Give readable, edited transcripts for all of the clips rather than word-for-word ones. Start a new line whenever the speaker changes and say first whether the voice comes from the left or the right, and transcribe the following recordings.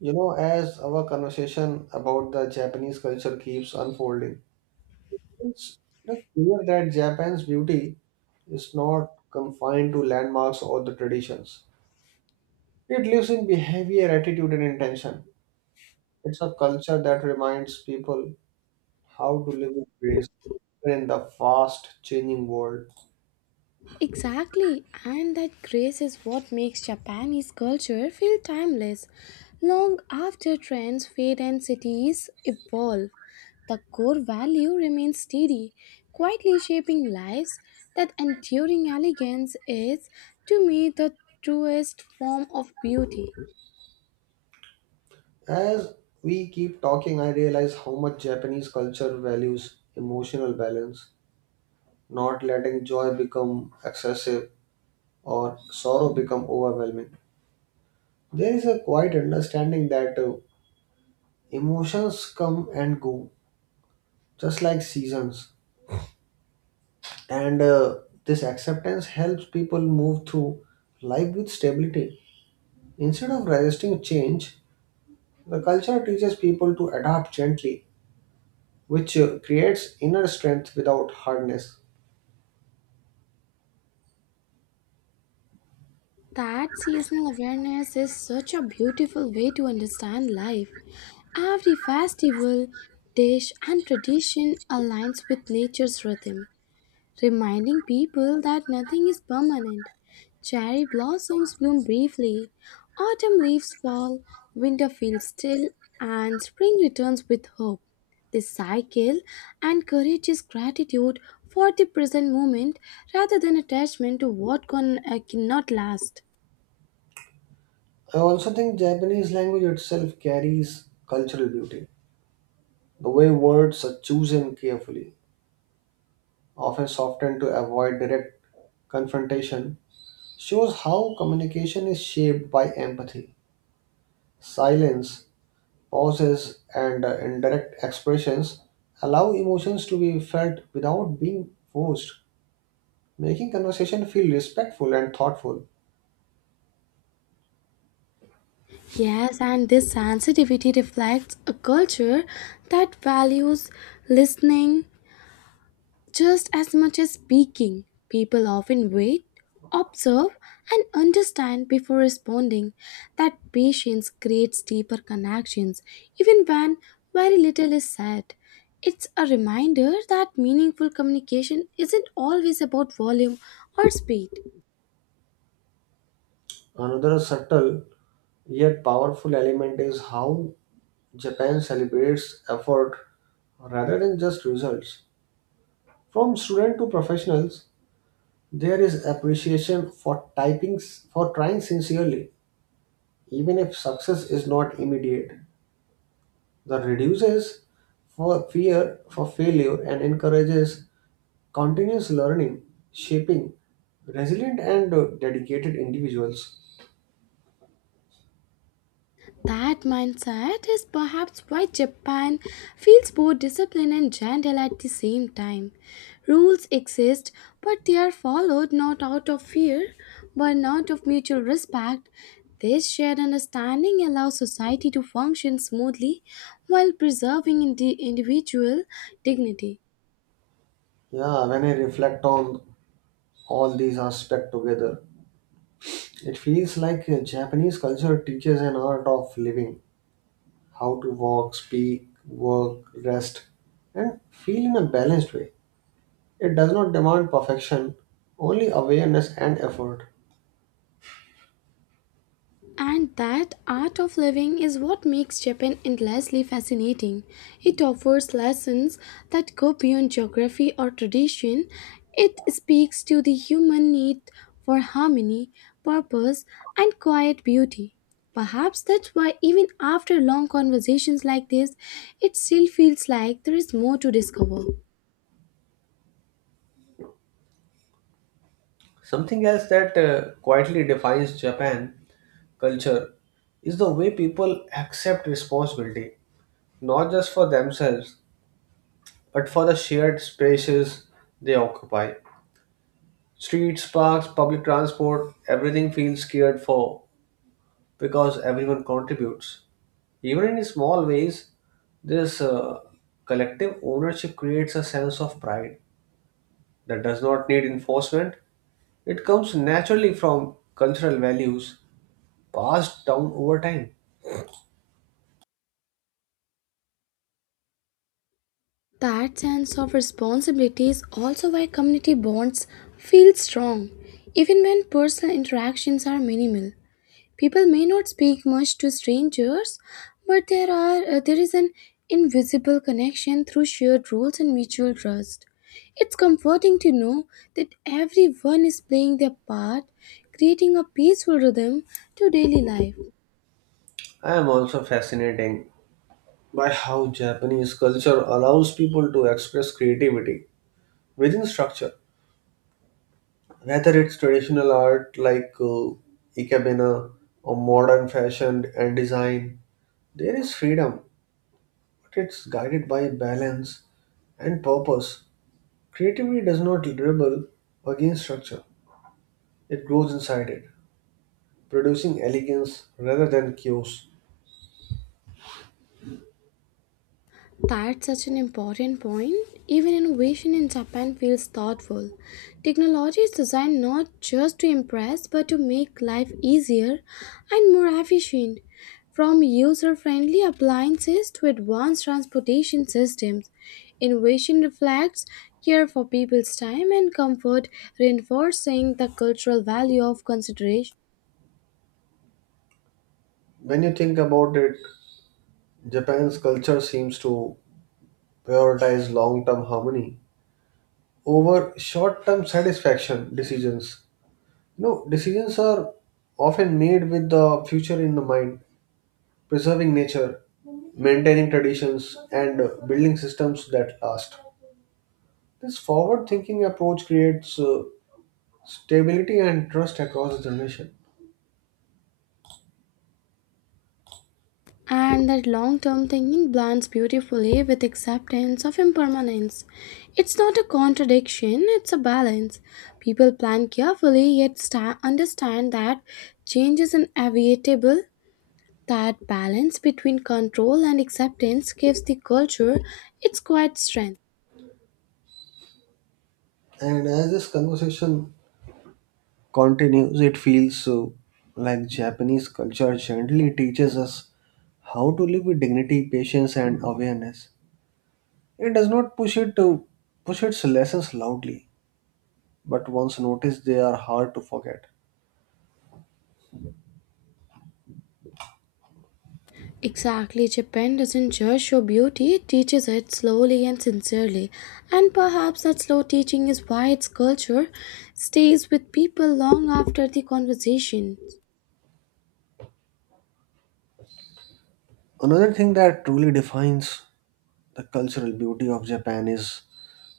right: You know, as our conversation about the Japanese culture keeps unfolding, it's like clear that Japan's beauty is not confined to landmarks or the traditions. It lives in behavior, attitude, and intention. It's a culture that reminds people how to live with grace in the fast changing world.
left: Exactly, and that grace is what makes Japanese culture feel timeless. Long after trends fade and cities evolve, the core value remains steady, quietly shaping lives. That enduring elegance is, to me, the truest form of beauty.
right: As we keep talking, I realize how much Japanese culture values emotional balance, not letting joy become excessive or sorrow become overwhelming. There is a quiet understanding that emotions come and go, just like seasons. And this acceptance helps people move through life with stability. Instead of resisting change, the culture teaches people to adapt gently, which creates inner strength without hardness.
left: That seasonal awareness is such a beautiful way to understand life. Every festival, dish, and tradition aligns with nature's rhythm, reminding people that nothing is permanent. Cherry blossoms bloom briefly, autumn leaves fall, winter feels still, and spring returns with hope. This cycle encourages gratitude for the present moment rather than attachment to what cannot last.
right: I also think Japanese language itself carries cultural beauty. The way words are chosen carefully, often softened to avoid direct confrontation, shows how communication is shaped by empathy. Silence, pauses, and indirect expressions allow emotions to be felt without being forced, making conversation feel respectful and thoughtful.
left: Yes, and this sensitivity reflects a culture that values listening. Just as much as speaking, people often wait, observe, and understand before responding. That patience creates deeper connections, even when very little is said. It's a reminder that meaningful communication isn't always about volume or speed.
right: Another subtle yet powerful element is how Japan celebrates effort rather than just results. From student to professionals, there is appreciation for typing for trying sincerely, even if success is not immediate. That reduces for fear for failure and encourages continuous learning, shaping resilient and dedicated individuals.
left: That mindset is perhaps why Japan feels both disciplined and gentle at the same time. Rules exist, but they are followed not out of fear, but not of mutual respect. This shared understanding allows society to function smoothly while preserving individual dignity.
right: Yeah, when I reflect on all these aspects together, it feels like Japanese culture teaches an art of living, how to walk, speak, work, rest, and feel in a balanced way. It does not demand perfection, only awareness and effort.
left: And that art of living is what makes Japan endlessly fascinating. It offers lessons that go beyond geography or tradition. It speaks to the human need for harmony, purpose, and quiet beauty. Perhaps that's why, even after long conversations like this, it still feels like there is more to discover.
right: Something else that quietly defines Japan culture is the way people accept responsibility, not just for themselves, but for the shared spaces they occupy. Streets, parks, public transport, everything feels cared for because everyone contributes. Even in small ways, this collective ownership creates a sense of pride that does not need enforcement. It comes naturally from cultural values passed down over time.
left: That sense of responsibility is also why community bonds feel strong, even when personal interactions are minimal. People may not speak much to strangers, but there is an invisible connection through shared rules and mutual trust. It's comforting to know that everyone is playing their part, creating a peaceful rhythm to daily life.
right: I am also fascinated by how Japanese culture allows people to express creativity within structure, whether it's traditional art like ikebana or modern fashion and design. There is freedom, but it's guided by balance and purpose. Creativity does not rebel against structure; it grows inside it, producing elegance rather than chaos.
left: That's such an important point. Even innovation in Japan feels thoughtful. Technology is designed not just to impress but to make life easier and more efficient. From user friendly appliances to advanced transportation systems, innovation reflects care for people's time and comfort, reinforcing the cultural value of consideration.
right: When you think about it, Japan's culture seems to prioritize long term harmony over short term satisfaction decisions. You know, decisions are often made with the future in the mind, preserving nature, maintaining traditions, and building systems that last. This forward thinking approach creates stability and trust across the generation.
left: And that long term thinking blends beautifully with acceptance of impermanence. It's not a contradiction, it's a balance. People plan carefully yet understand that change is inevitable. That balance between control and acceptance gives the culture its quiet strength.
right: And as this conversation continues, it feels so like Japanese culture gently teaches us how to live with dignity, patience, and awareness. It does not push it to push its lessons loudly, but once noticed, they are hard to forget.
left: Exactly, Japan doesn't just show beauty, it teaches it slowly and sincerely. And perhaps that slow teaching is why its culture stays with people long after the conversation.
right: Another thing that truly defines the cultural beauty of Japan is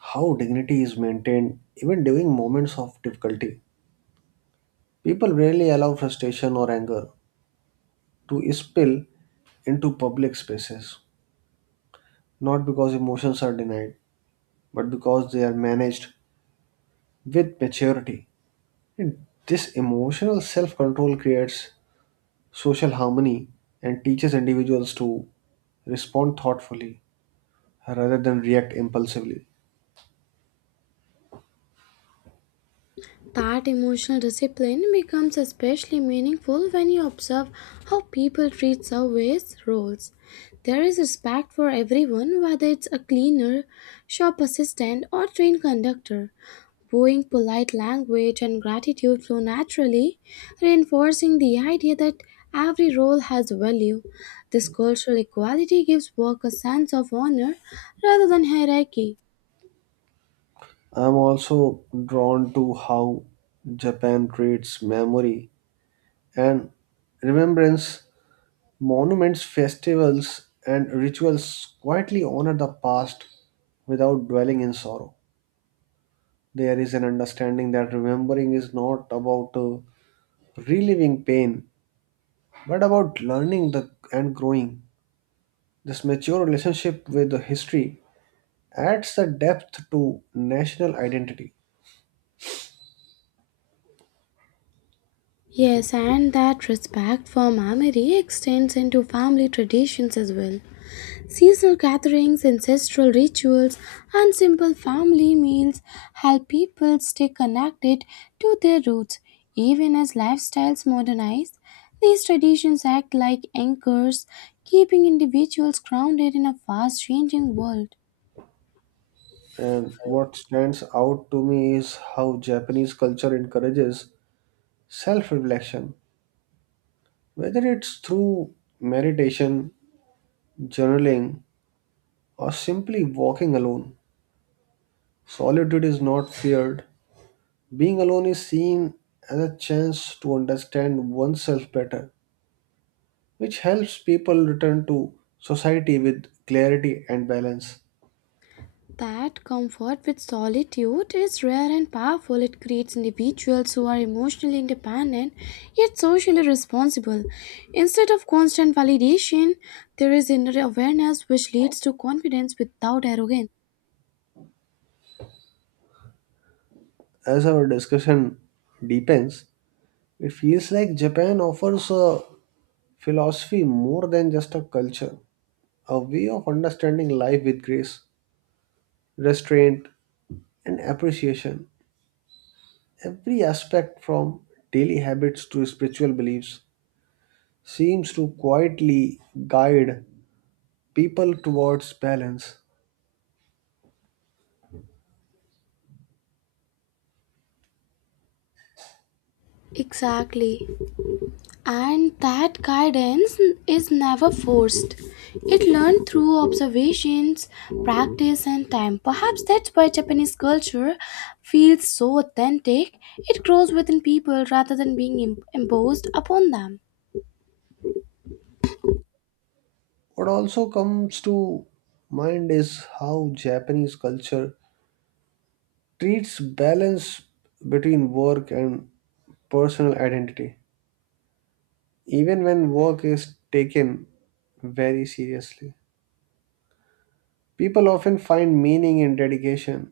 right: how dignity is maintained even during moments of difficulty. People rarely allow frustration or anger to spill into public spaces, not because emotions are denied but because they are managed with maturity. And this emotional self control creates social harmony and teaches individuals to respond thoughtfully rather than react impulsively.
left: That emotional discipline becomes especially meaningful when you observe how people treat service roles. There is respect for everyone, whether it's a cleaner, shop assistant, or train conductor. Bowing, polite language, and gratitude flow naturally, reinforcing the idea that every role has value. This cultural equality gives work a sense of honor rather than hierarchy.
right: I'm also drawn to how Japan treats memory and remembrance. Monuments, festivals, and rituals quietly honor the past without dwelling in sorrow. There is an understanding that remembering is not about reliving pain. What about learning the and growing? This mature relationship with the history adds the depth to national identity.
left: Yes, and that respect for memory extends into family traditions as well. Seasonal gatherings, ancestral rituals, and simple family meals help people stay connected to their roots. Even as lifestyles modernize, these traditions act like anchors, keeping individuals grounded in a fast changing world.
right: And what stands out to me is how Japanese culture encourages self-reflection, whether it's through meditation, journaling, or simply walking alone. Solitude is not feared. Being alone is seen as a chance to understand oneself better, which helps people return to society with clarity and balance.
left: That comfort with solitude is rare and powerful. It creates individuals who are emotionally independent yet socially responsible. Instead of constant validation, there is inner awareness which leads to confidence without arrogance.
right: As our discussion deepens, it feels like Japan offers a philosophy more than just a culture, a way of understanding life with grace, restraint, and appreciation. Every aspect from daily habits to spiritual beliefs seems to quietly guide people towards balance.
left: Exactly. And that guidance is never forced. It learned through observations, practice, and time. Perhaps that's why Japanese culture feels so authentic. It grows within people rather than being imposed upon them.
right: What also comes to mind is how Japanese culture treats balance between work and personal identity, even when work is taken very seriously. People often find meaning in dedication,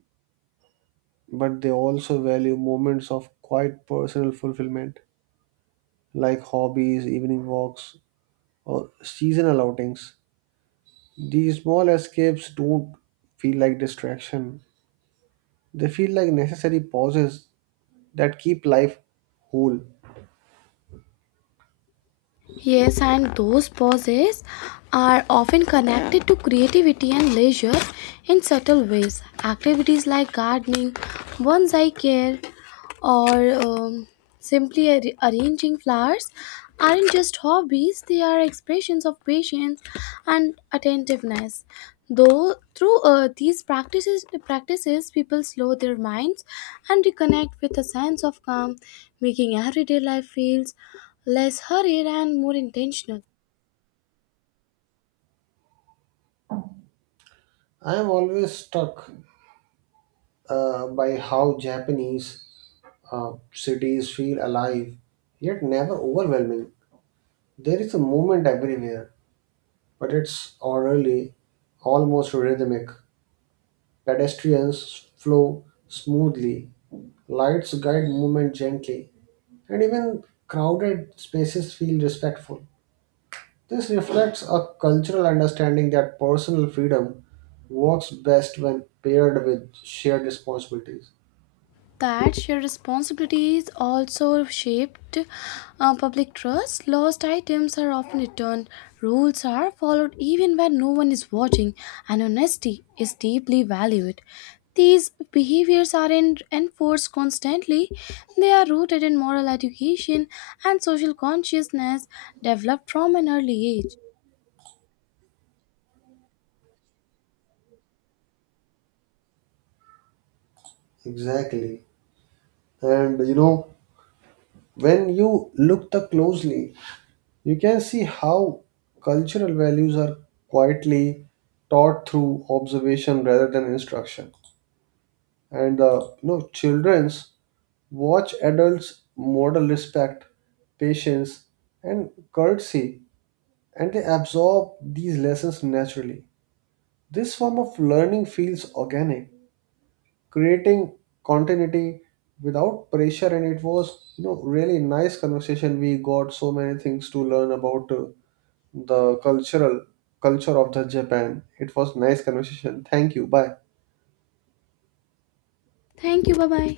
right: but they also value moments of quiet personal fulfillment, like hobbies, evening walks, or seasonal outings. These small escapes don't feel like distraction, they feel like necessary pauses that keep life whole.
left: Yes, and those pauses are often connected to creativity and leisure in subtle ways. Activities like gardening, bonsai care, or simply arranging flowers aren't just hobbies, they are expressions of patience and attentiveness. Though through these practices, people slow their minds and reconnect with a sense of calm, making everyday life feels less hurried and more intentional.
right: I am always struck by how Japanese cities feel alive, yet never overwhelming. There is a movement everywhere, but it's orderly, almost rhythmic. Pedestrians flow smoothly, lights guide movement gently, and even crowded spaces feel respectful. This reflects a cultural understanding that personal freedom works best when paired with shared responsibilities.
left: That your responsibilities also shaped public trust. Lost items are often returned, rules are followed even when no one is watching, and honesty is deeply valued. These behaviors aren't enforced constantly, they are rooted in moral education and social consciousness developed from an early age.
right: Exactly. And you know, when you look the closely, you can see how cultural values are quietly taught through observation rather than instruction. And children's watch adults model respect, patience, and courtesy, and they absorb these lessons naturally. This form of learning feels organic, creating continuity without pressure, and it was you know really nice conversation. We got so many things to learn about the cultural culture of the Japan. It was nice conversation. Thank you. Bye.
left: Thank you, bye bye.